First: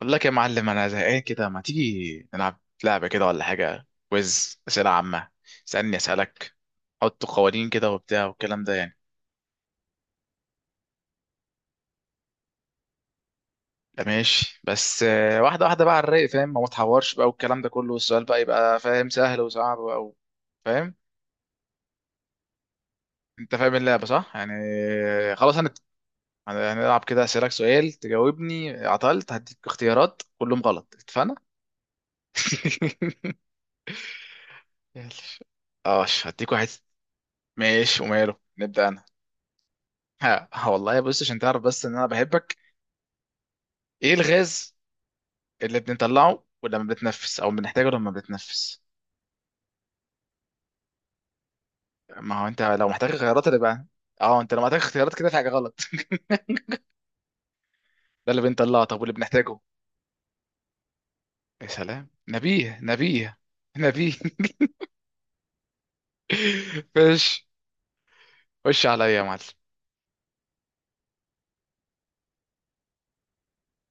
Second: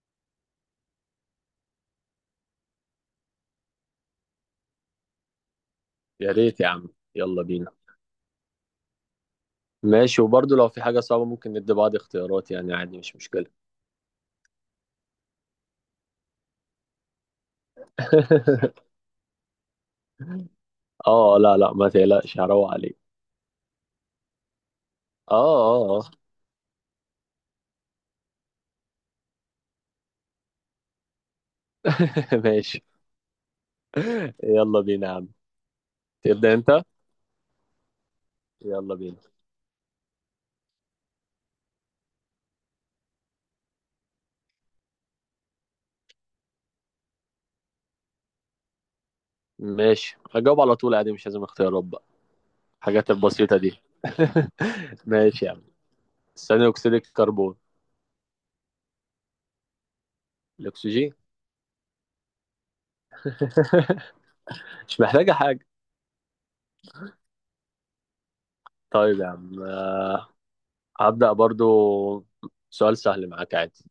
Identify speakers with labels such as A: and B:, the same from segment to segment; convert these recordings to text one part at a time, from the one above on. A: بقول لك يا معلم انا زهقان كده، ما تيجي نلعب لعبه كده ولا حاجه؟ كويز اسئله عامه، اسالني
B: يا
A: اسالك،
B: ريت يا عم.
A: حط
B: يلا
A: قوانين
B: بينا.
A: كده وبتاع والكلام ده يعني.
B: ماشي، وبرضه لو في حاجة صعبة ممكن ندي بعض اختيارات، يعني عادي مش مشكلة.
A: لا ماشي، بس واحده واحده بقى على الرايق فاهم، ما متحورش بقى والكلام ده كله، والسؤال بقى يبقى فاهم سهل وصعب او فاهم.
B: اه، لا لا، ما تقلقش، هروق عليك.
A: انت فاهم اللعبه صح يعني؟
B: اه
A: خلاص
B: اه
A: هنلعب كده، اسالك سؤال تجاوبني، عطلت هديك اختيارات كلهم غلط، اتفقنا.
B: اه. ماشي، يلا بينا
A: يلا.
B: يا عم.
A: اه هديك
B: تبدأ
A: واحد.
B: انت.
A: ماشي وماله، نبدا
B: يلا
A: انا.
B: بينا.
A: ها ها والله، بص عشان تعرف بس ان انا بحبك. ايه الغاز اللي بنطلعه ولما بتنفس او بنحتاجه لما بتنفس؟
B: ماشي، هجاوب على طول عادي، مش لازم اختيارات بقى.
A: ما هو انت لو محتاج
B: الحاجات
A: خيارات
B: البسيطة
A: اللي
B: دي.
A: بقى. اه انت لو محتاج اختيارات كده، في
B: ماشي
A: حاجه
B: يا عم.
A: غلط.
B: ثاني أكسيد الكربون.
A: ده اللي بنطلعه طب واللي بنحتاجه؟
B: الأكسجين.
A: يا سلام، نبيه نبيه نبيه.
B: مش محتاجة حاجة.
A: ماشي، خش عليا
B: طيب
A: يا
B: يا
A: معلم.
B: عم، هبدأ برضو. سؤال سهل معاك عادي.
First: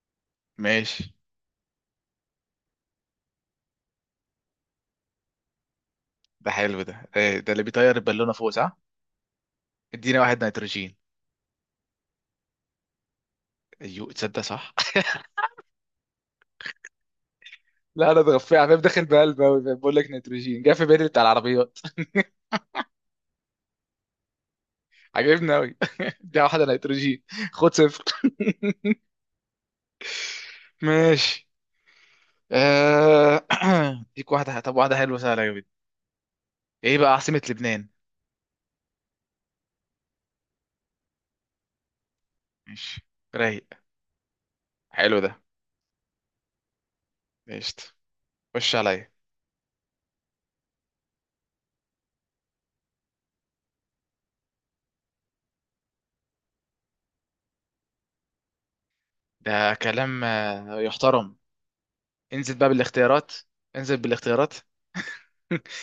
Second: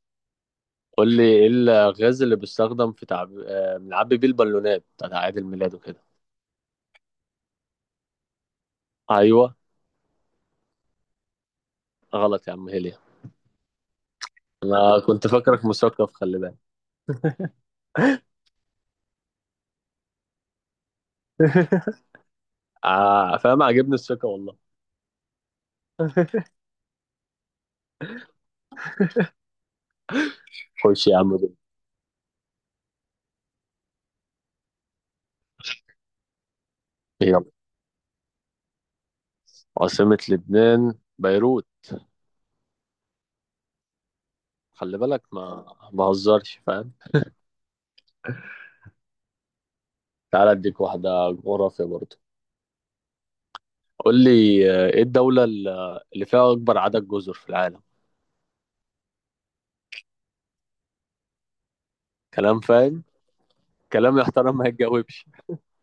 A: ماشي.
B: قول لي، ايه الغاز اللي بيستخدم في تعب... آه، بنعبي بيه البالونات بتاعت اعياد الميلاد وكده؟
A: ده حلو، ده إيه ده اللي بيطير البالونه فوق صح؟
B: ايوه.
A: ادينا واحد، نيتروجين.
B: غلط يا عم، هيليا.
A: ايوه تصدق صح.
B: انا كنت فاكرك مثقف، خلي بالك.
A: لا انا اتغفيت عفيف داخل بقلب أوي، بقول لك نيتروجين جه في بالي بتاع العربيات.
B: فاهم؟ عاجبني الثقه والله.
A: عجبني أوي. دي واحدة نيتروجين. خد صفر.
B: خش يا عم
A: ماشي.
B: دول.
A: آه، اديك واحدة، طب واحدة حلوة سهلة جدا. ايه بقى عاصمة
B: يلا.
A: لبنان؟
B: عاصمة لبنان بيروت.
A: ماشي. رايق.
B: خلي
A: حلو ده.
B: بالك، ما بهزرش، فاهم.
A: ماشي، خش عليا.
B: تعال اديك واحدة جغرافيا برضه. قول لي، ايه الدولة اللي فيها اكبر عدد جزر في العالم؟
A: ده كلام يحترم. انزل
B: كلام
A: بقى
B: فاهم.
A: بالاختيارات. انزل
B: كلام
A: بالاختيارات.
B: يحترم ما يتجاوبش.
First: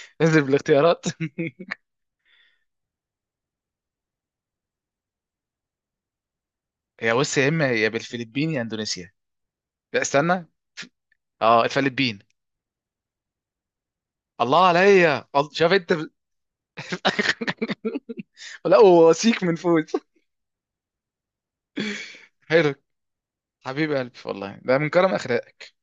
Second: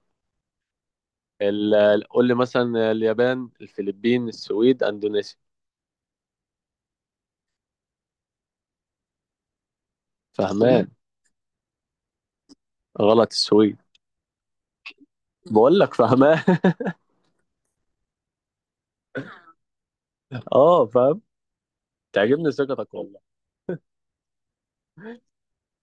A: انزل بالاختيارات.
B: قول لي مثلا، اليابان، الفلبين، السويد، اندونيسيا.
A: يا بص، يا اما يا بالفلبين يا اندونيسيا. لا استنى.
B: فهمان؟ الصين.
A: اه الفلبين.
B: غلط. السويد.
A: الله عليا، شوف
B: بقول
A: انت.
B: لك فهمان.
A: لا وسيك من فوز.
B: اه، فاهم. تعجبني
A: حلو.
B: ثقتك والله.
A: حبيب قلبي والله، ده من كرم اخلاقك.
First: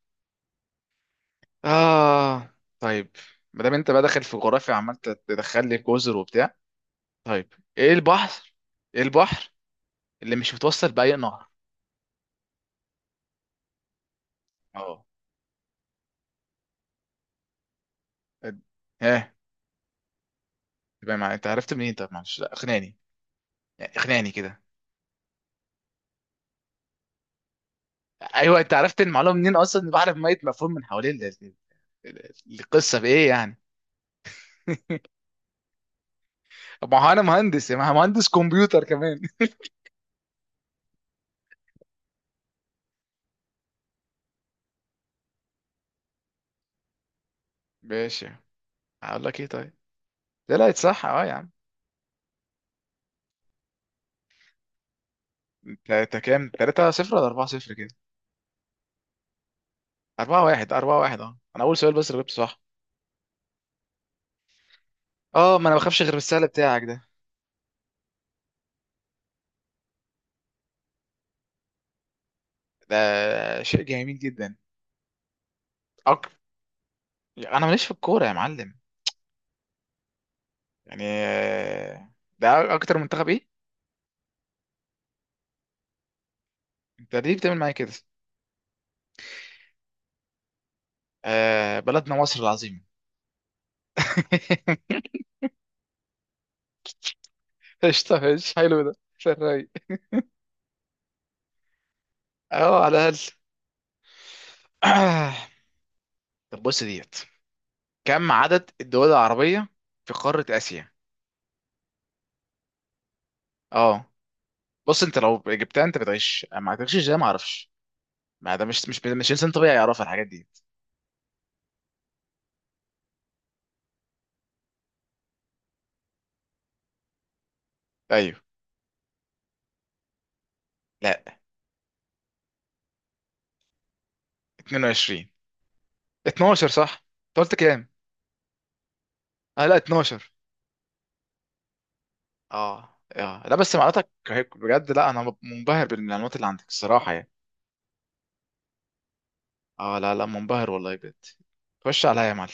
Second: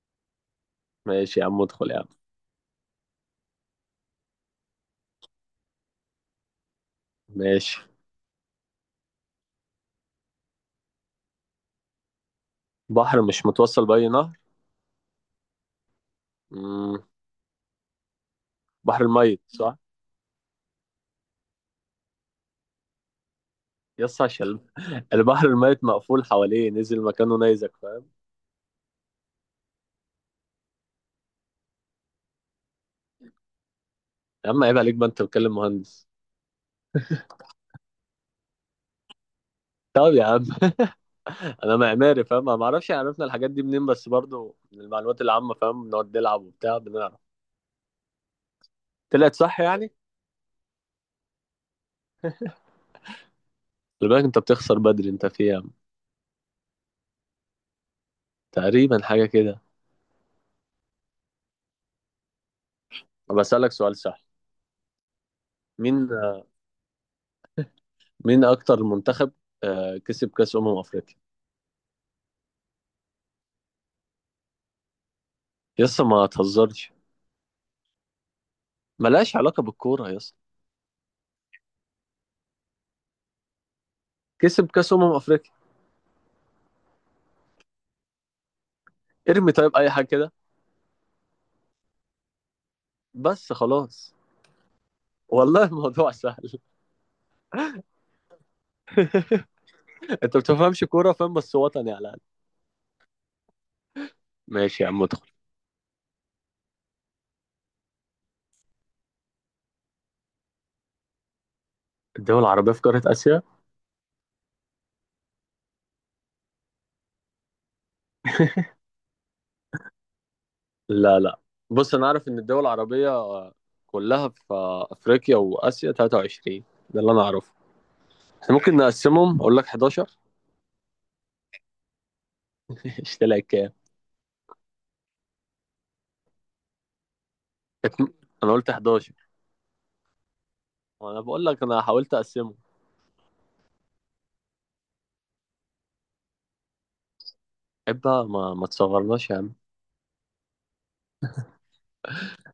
B: ماشي يا عم، ادخل يا عم.
A: اه طيب. ما دام انت بقى داخل في جغرافيا عمال تدخل لي جزر وبتاع، طيب
B: ماشي.
A: ايه البحر، ايه البحر اللي مش متوصل باي نهر؟
B: بحر مش متوصل بأي نهر.
A: اه.
B: مم.
A: اد-
B: بحر
A: ها.
B: الميت، صح؟
A: تبقى مع... انت عرفت منين؟ طب معلش لا، اقنعني يعني،
B: يس،
A: اقنعني
B: عشان
A: كده.
B: البحر الميت مقفول حواليه، نزل مكانه نيزك، فاهم.
A: ايوه انت عرفت المعلومه منين اصلا، إن بعرف ميه مفهوم من حوالين ال- القصه بايه يعني؟
B: يا عم عيب عليك بقى، انت بتكلم مهندس.
A: طب ما هو انا مهندس يا ما، مهندس كمبيوتر كمان.
B: طب يا عم انا معماري، فاهم؟ ما اعرفش عرفنا الحاجات دي منين، بس برضو من المعلومات العامة، فاهم، بنقعد نلعب وبتاع بنعرف.
A: ماشي. هقول
B: طلعت
A: لك ايه
B: صح
A: طيب.
B: يعني؟
A: طلعت صح اه يا عم.
B: خلي بالك انت بتخسر بدري، انت في ايام.
A: انت كام، 3-0 ولا 4-0 كده؟
B: تقريبا حاجه كده.
A: أربعة واحد أربعة واحد، أه أنا أول سؤال بس اللي جبته صح.
B: طب اسالك سؤال سهل.
A: أه ما أنا بخافش
B: مين
A: غير بالسهل بتاعك ده.
B: مين اكتر منتخب كسب كاس افريقيا؟
A: ده شيء جميل جدا.
B: يسا ما
A: أك...
B: تهزرش.
A: أنا ماليش في الكورة يا معلم.
B: ملهاش علاقه بالكوره يسا.
A: يعني ده أكتر منتخب إيه؟
B: كسب كاس افريقيا.
A: أنت ليه بتعمل معايا كده؟
B: ارمي طيب اي حاجه كده.
A: آه بلدنا مصر العظيمة.
B: بس خلاص. والله الموضوع سهل.
A: قشطة ماشي، حلو ده في الرايق.
B: انت ما بتفهمش كوره، فاهم، بس وطني على الاقل.
A: أه على الأقل.
B: ماشي يا عم، ادخل.
A: طب بص ديت، كم عدد الدول العربية في قارة آسيا؟
B: الدول العربيه في قاره اسيا؟
A: أه. بص أنت لو جبتها أنت بتعيش، ما هتعيش إزاي ما أعرفش، ما ده مش إنسان طبيعي يعرف الحاجات دي.
B: لا لا، بص، انا عارف ان الدول العربيه كلها في افريقيا واسيا 23. ده اللي انا اعرفه.
A: ايوه.
B: احنا ممكن نقسمهم، اقول لك 11.
A: لا
B: اشتريها كام؟
A: 22، 12 صح. انت قلت كام؟
B: كانت- انا قلت 11.
A: اه لا 12.
B: وانا بقول لك انا حاولت اقسمه.
A: اه اه لا، بس معلوماتك هيك بجد، لا انا منبهر بالمعلومات اللي عندك الصراحه يعني.
B: عيب بقى، ما تصغرناش يا عم.
A: اه لا لا منبهر والله بجد. خش عليا يا معلم.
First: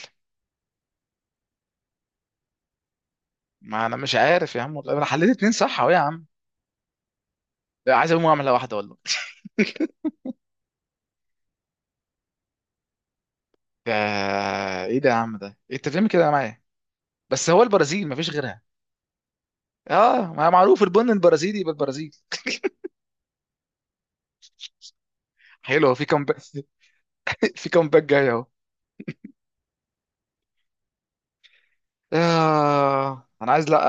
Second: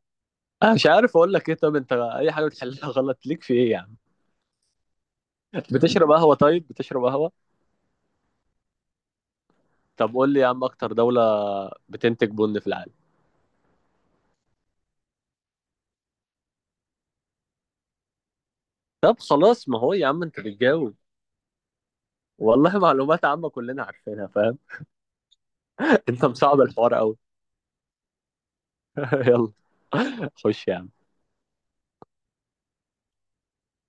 B: انا مش عارف اقول لك ايه، طب انت اي حاجه بتحلها غلط، ليك في ايه يا
A: ما
B: عم؟
A: انا مش عارف يا عم والله، انا حليت اتنين صح اهو يا
B: بتشرب
A: عم.
B: قهوه؟ طيب بتشرب قهوه.
A: لا عايز اقوم اعمل واحده والله.
B: طب قول لي يا عم، اكتر دوله بتنتج بن في العالم؟
A: ده ايه ده يا عم، ده إيه انت بتعمل كده معايا؟ بس هو البرازيل مفيش غيرها.
B: طب خلاص، ما هو يا عم
A: اه،
B: انت
A: ما معروف
B: بتجاوب.
A: البن البرازيلي يبقى البرازيل.
B: والله معلومات عامه كلنا عارفينها، فاهم.
A: حلو في كم.
B: انت مصعب الحوار قوي.
A: في كم باك جاي اهو.
B: يلا، خش يا عم.
A: آه انا عايز، لا.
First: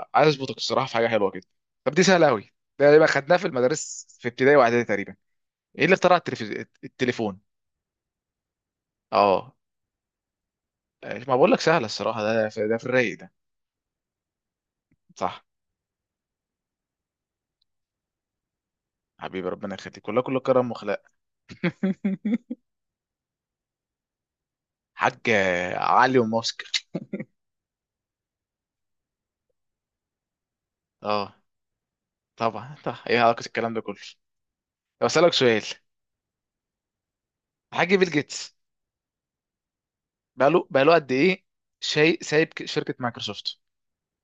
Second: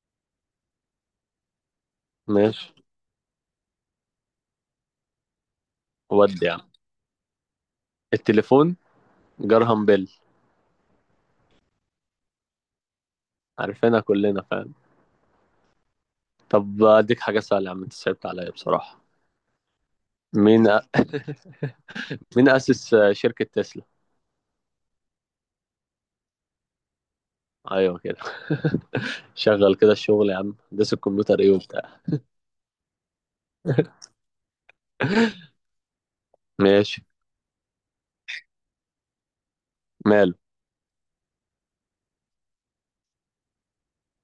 A: عايز اظبطك الصراحه في حاجه حلوه كده. طب دي سهله قوي.
B: ماشي.
A: ده يبقى خدناها في المدارس في ابتدائي واعدادي تقريبا. ايه اللي اخترع
B: ودي يا عم؟
A: التليفون؟
B: التليفون.
A: اه.
B: جرهام بيل.
A: ما بقول لك سهله الصراحه، ده في الرايق ده.
B: عارفينها كلنا، فاهم.
A: صح.
B: طب اديك حاجه سهله، يا عم انت صعبت عليا بصراحه.
A: حبيبي ربنا يخليك، كلها كله
B: مين
A: كرم وخلاق.
B: مين أسس شركة تسلا؟
A: حاج علي وماسك.
B: أيوه كده. شغل كده الشغل يا عم، هندسة
A: اه
B: الكمبيوتر إيه وبتاع.
A: طبعا طبعا، ايه علاقه الكلام ده كله. طب اسالك سؤال.
B: ماشي.
A: الحاج بيل جيتس،
B: ماله؟
A: بقاله قد ايه شيء سايب شركه مايكروسوفت؟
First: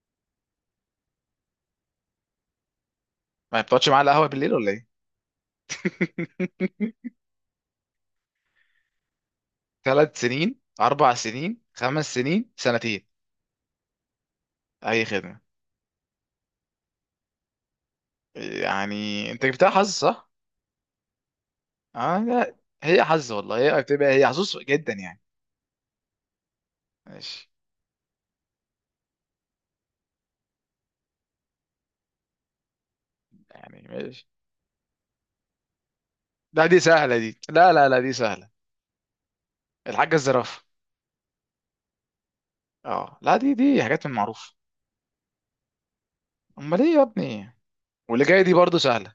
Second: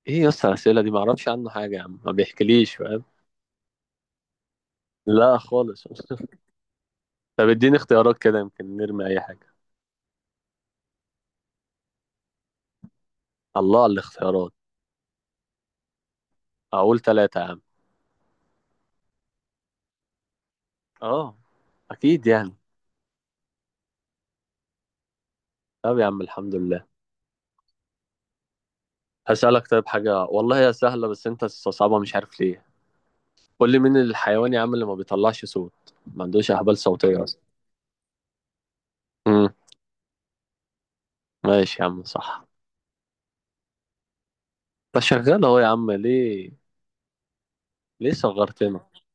B: إيه يا اسطى الأسئلة دي؟ معرفش عنه حاجة يا عم، ما بيحكيليش، فاهم.
A: ما بتقعدش معاه على القهوه بالليل ولا
B: لا خالص.
A: ايه؟
B: طب اديني اختيارات كده يمكن نرمي أي حاجة.
A: ثلاث سنين، اربع سنين، خمس سنين، سنتين.
B: الله على الاختيارات.
A: اي خدمه.
B: أقول ثلاثة يا عم.
A: يعني انت جبتها حظ صح؟
B: أه،
A: اه
B: أكيد يعني.
A: لا، هي حظ والله، هي بتبقى هي حظوظ جدا يعني.
B: طب يا عم الحمد لله.
A: ماشي.
B: هسألك طيب حاجة والله هي سهلة، بس أنت صعبة مش عارف ليه. قول لي،
A: يعني
B: مين
A: ماشي.
B: الحيوان يا عم اللي ما بيطلعش صوت، ما عندوش
A: لا
B: أحبال
A: دي سهله
B: صوتية
A: دي،
B: أصلا؟
A: لا لا لا دي سهله.
B: امم.
A: الحاجه الزرافه.
B: ماشي يا عم، صح.
A: اه لا، دي حاجات من معروف.
B: بس شغال اهو يا عم، ليه؟
A: امال ايه يا ابني؟
B: ليه
A: واللي جايه دي برضو
B: صغرتنا؟
A: سهله.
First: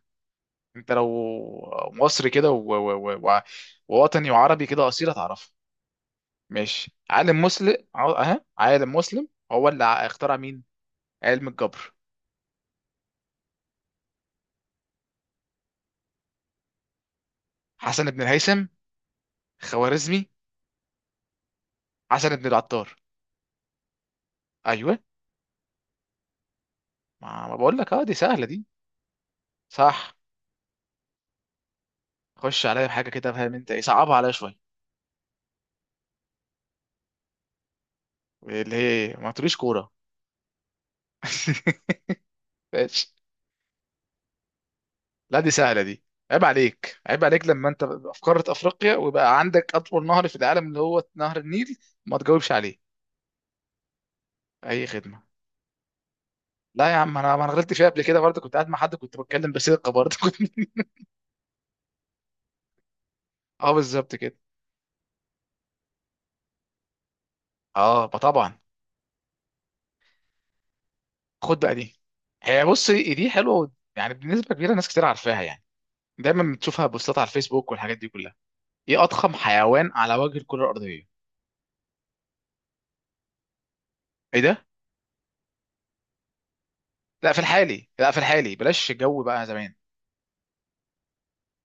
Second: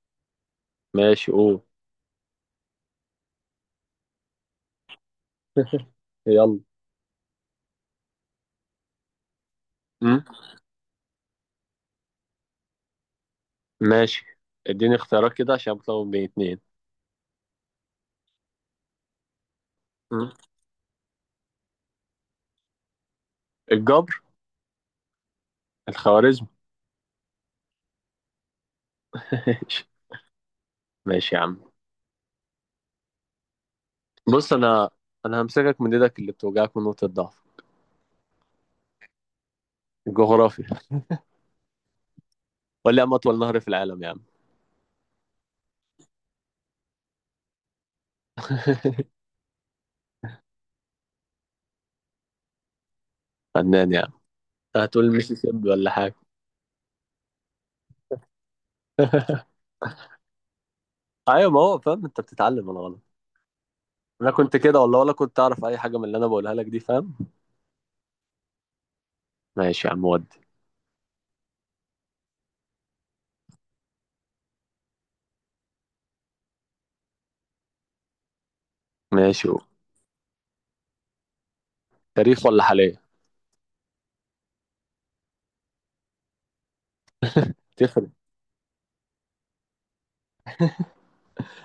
A: انت لو
B: ماشي، قول.
A: مصري كده ووطني وعربي كده اصيل، هتعرفها.
B: يلا.
A: ماشي. عالم مسلم اهو، عالم مسلم هو اللي
B: أمم.
A: اخترع مين علم الجبر؟
B: ماشي. اديني اختيارات كده، عشان بتلخبط بين اتنين.
A: حسن بن الهيثم، خوارزمي،
B: أمم.
A: حسن بن العطار.
B: الجبر.
A: ايوه.
B: الخوارزم.
A: ما بقول لك اه دي سهله دي.
B: ماشي.
A: صح.
B: ماشي يا عم.
A: خش عليا بحاجه كده فاهم، انت ايه صعبها عليا
B: بص،
A: شويه،
B: انا همسكك من ايدك اللي بتوجعك، من نقطة ضعف.
A: اللي هي ما تقوليش كوره.
B: الجغرافيا. ولا يا
A: ماشي.
B: عم اطول نهر في العالم يا عم؟
A: لا دي سهله دي. عيب عليك عيب عليك لما انت في قاره افريقيا، ويبقى عندك اطول نهر في العالم اللي هو نهر النيل، ما تجاوبش عليه.
B: فنان يا عم.
A: اي
B: هتقول
A: خدمه.
B: المسيسيبي ولا حاجة؟
A: لا يا عم، انا ما انا غلطت فيها قبل كده برضه، كنت قاعد مع حد، كنت بتكلم بصيغه برضه. كنت
B: ايوه، ما هو فاهم انت بتتعلم ولا غلط.
A: اه بالظبط
B: انا
A: كده.
B: كنت كده والله، ولا كنت اعرف اي حاجة من اللي انا بقولها لك دي، فاهم.
A: اه طبعا.
B: ماشي يا عم. ودي؟
A: خد بقى دي. هي بص دي حلوه يعني، بنسبه كبيره ناس كتير عارفاها يعني، دايما بتشوفها بوستات على الفيسبوك والحاجات دي كلها. ايه اضخم
B: ماشي، قول.
A: حيوان على وجه الكره الارضيه؟
B: تاريخ ولا حالية؟
A: ايه ده؟ لا في الحالي،
B: تفرق.
A: لا في الحالي بلاش الجو بقى زمان.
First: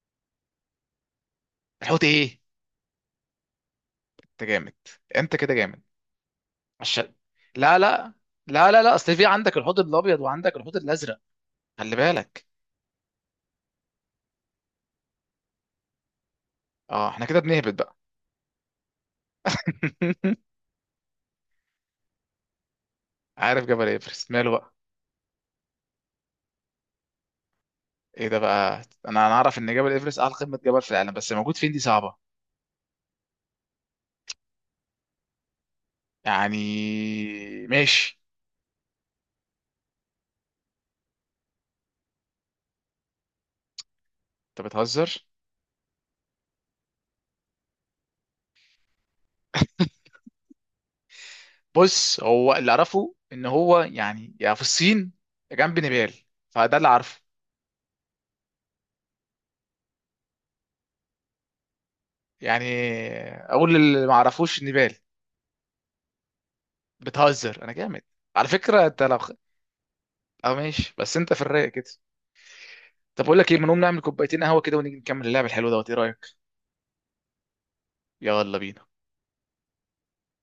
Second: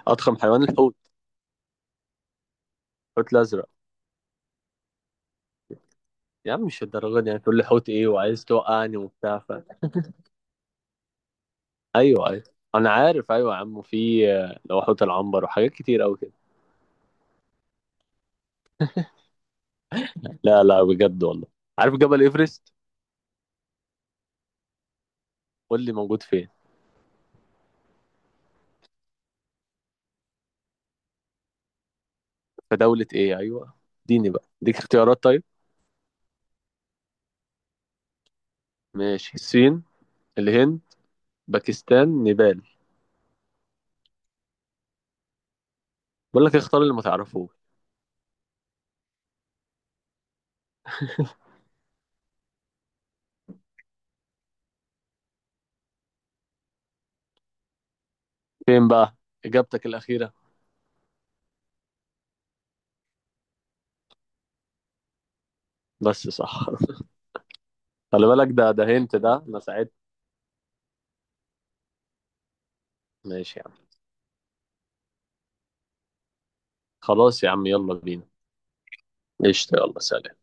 B: اضخم حيوان الحوت.
A: الحوت ايه؟
B: الحوت الازرق.
A: انت جامد، انت كده جامد.
B: يا عم مش
A: عشان،
B: الدرجه دي يعني، تقول لي
A: لا
B: حوت ايه
A: لا
B: وعايز
A: لا لا لا
B: توقعني
A: اصل في
B: وبتاع
A: عندك الحوت الابيض وعندك الحوت الازرق، خلي
B: ايوه ايوه،
A: بالك.
B: انا عارف، ايوه يا عم، وفي لو حوت العنبر وحاجات كتير قوي كده.
A: اه احنا كده بنهبط بقى.
B: لا لا، بجد والله. عارف جبل ايفرست؟
A: عارف جبل ايفرست ماله بقى.
B: قول لي، موجود فين؟
A: ايه ده بقى؟ انا اعرف ان جبل ايفرست اعلى قمه جبل في العالم، بس موجود فين دي صعبه.
B: في دولة ايه، ايوه. اديني بقى، اديك اختيارات طيب.
A: يعني ماشي.
B: ماشي. الصين، الهند، باكستان، نيبال.
A: انت بتهزر.
B: بقول لك اختار اللي ما تعرفوه.
A: بص هو اللي اعرفه ان هو يعني يا في الصين يا جنب نيبال، فده اللي اعرفه.
B: فين بقى؟ اجابتك الاخيرة.
A: يعني اقول اللي ما اعرفوش نيبال.
B: بس صح.
A: بتهزر، انا جامد.
B: خلي
A: على
B: بالك، ده
A: فكره
B: هنت ده، انا ساعدت.
A: اه ماشي، بس انت في الرايق كده. طب اقول لك ايه،
B: ماشي يا
A: ما
B: عم.
A: نقوم نعمل كوبايتين قهوه كده ونيجي نكمل اللعب الحلو دوت، ايه رايك؟
B: خلاص يا عم، يلا بينا.
A: يلا بينا.
B: قشطة، يلا، سلام.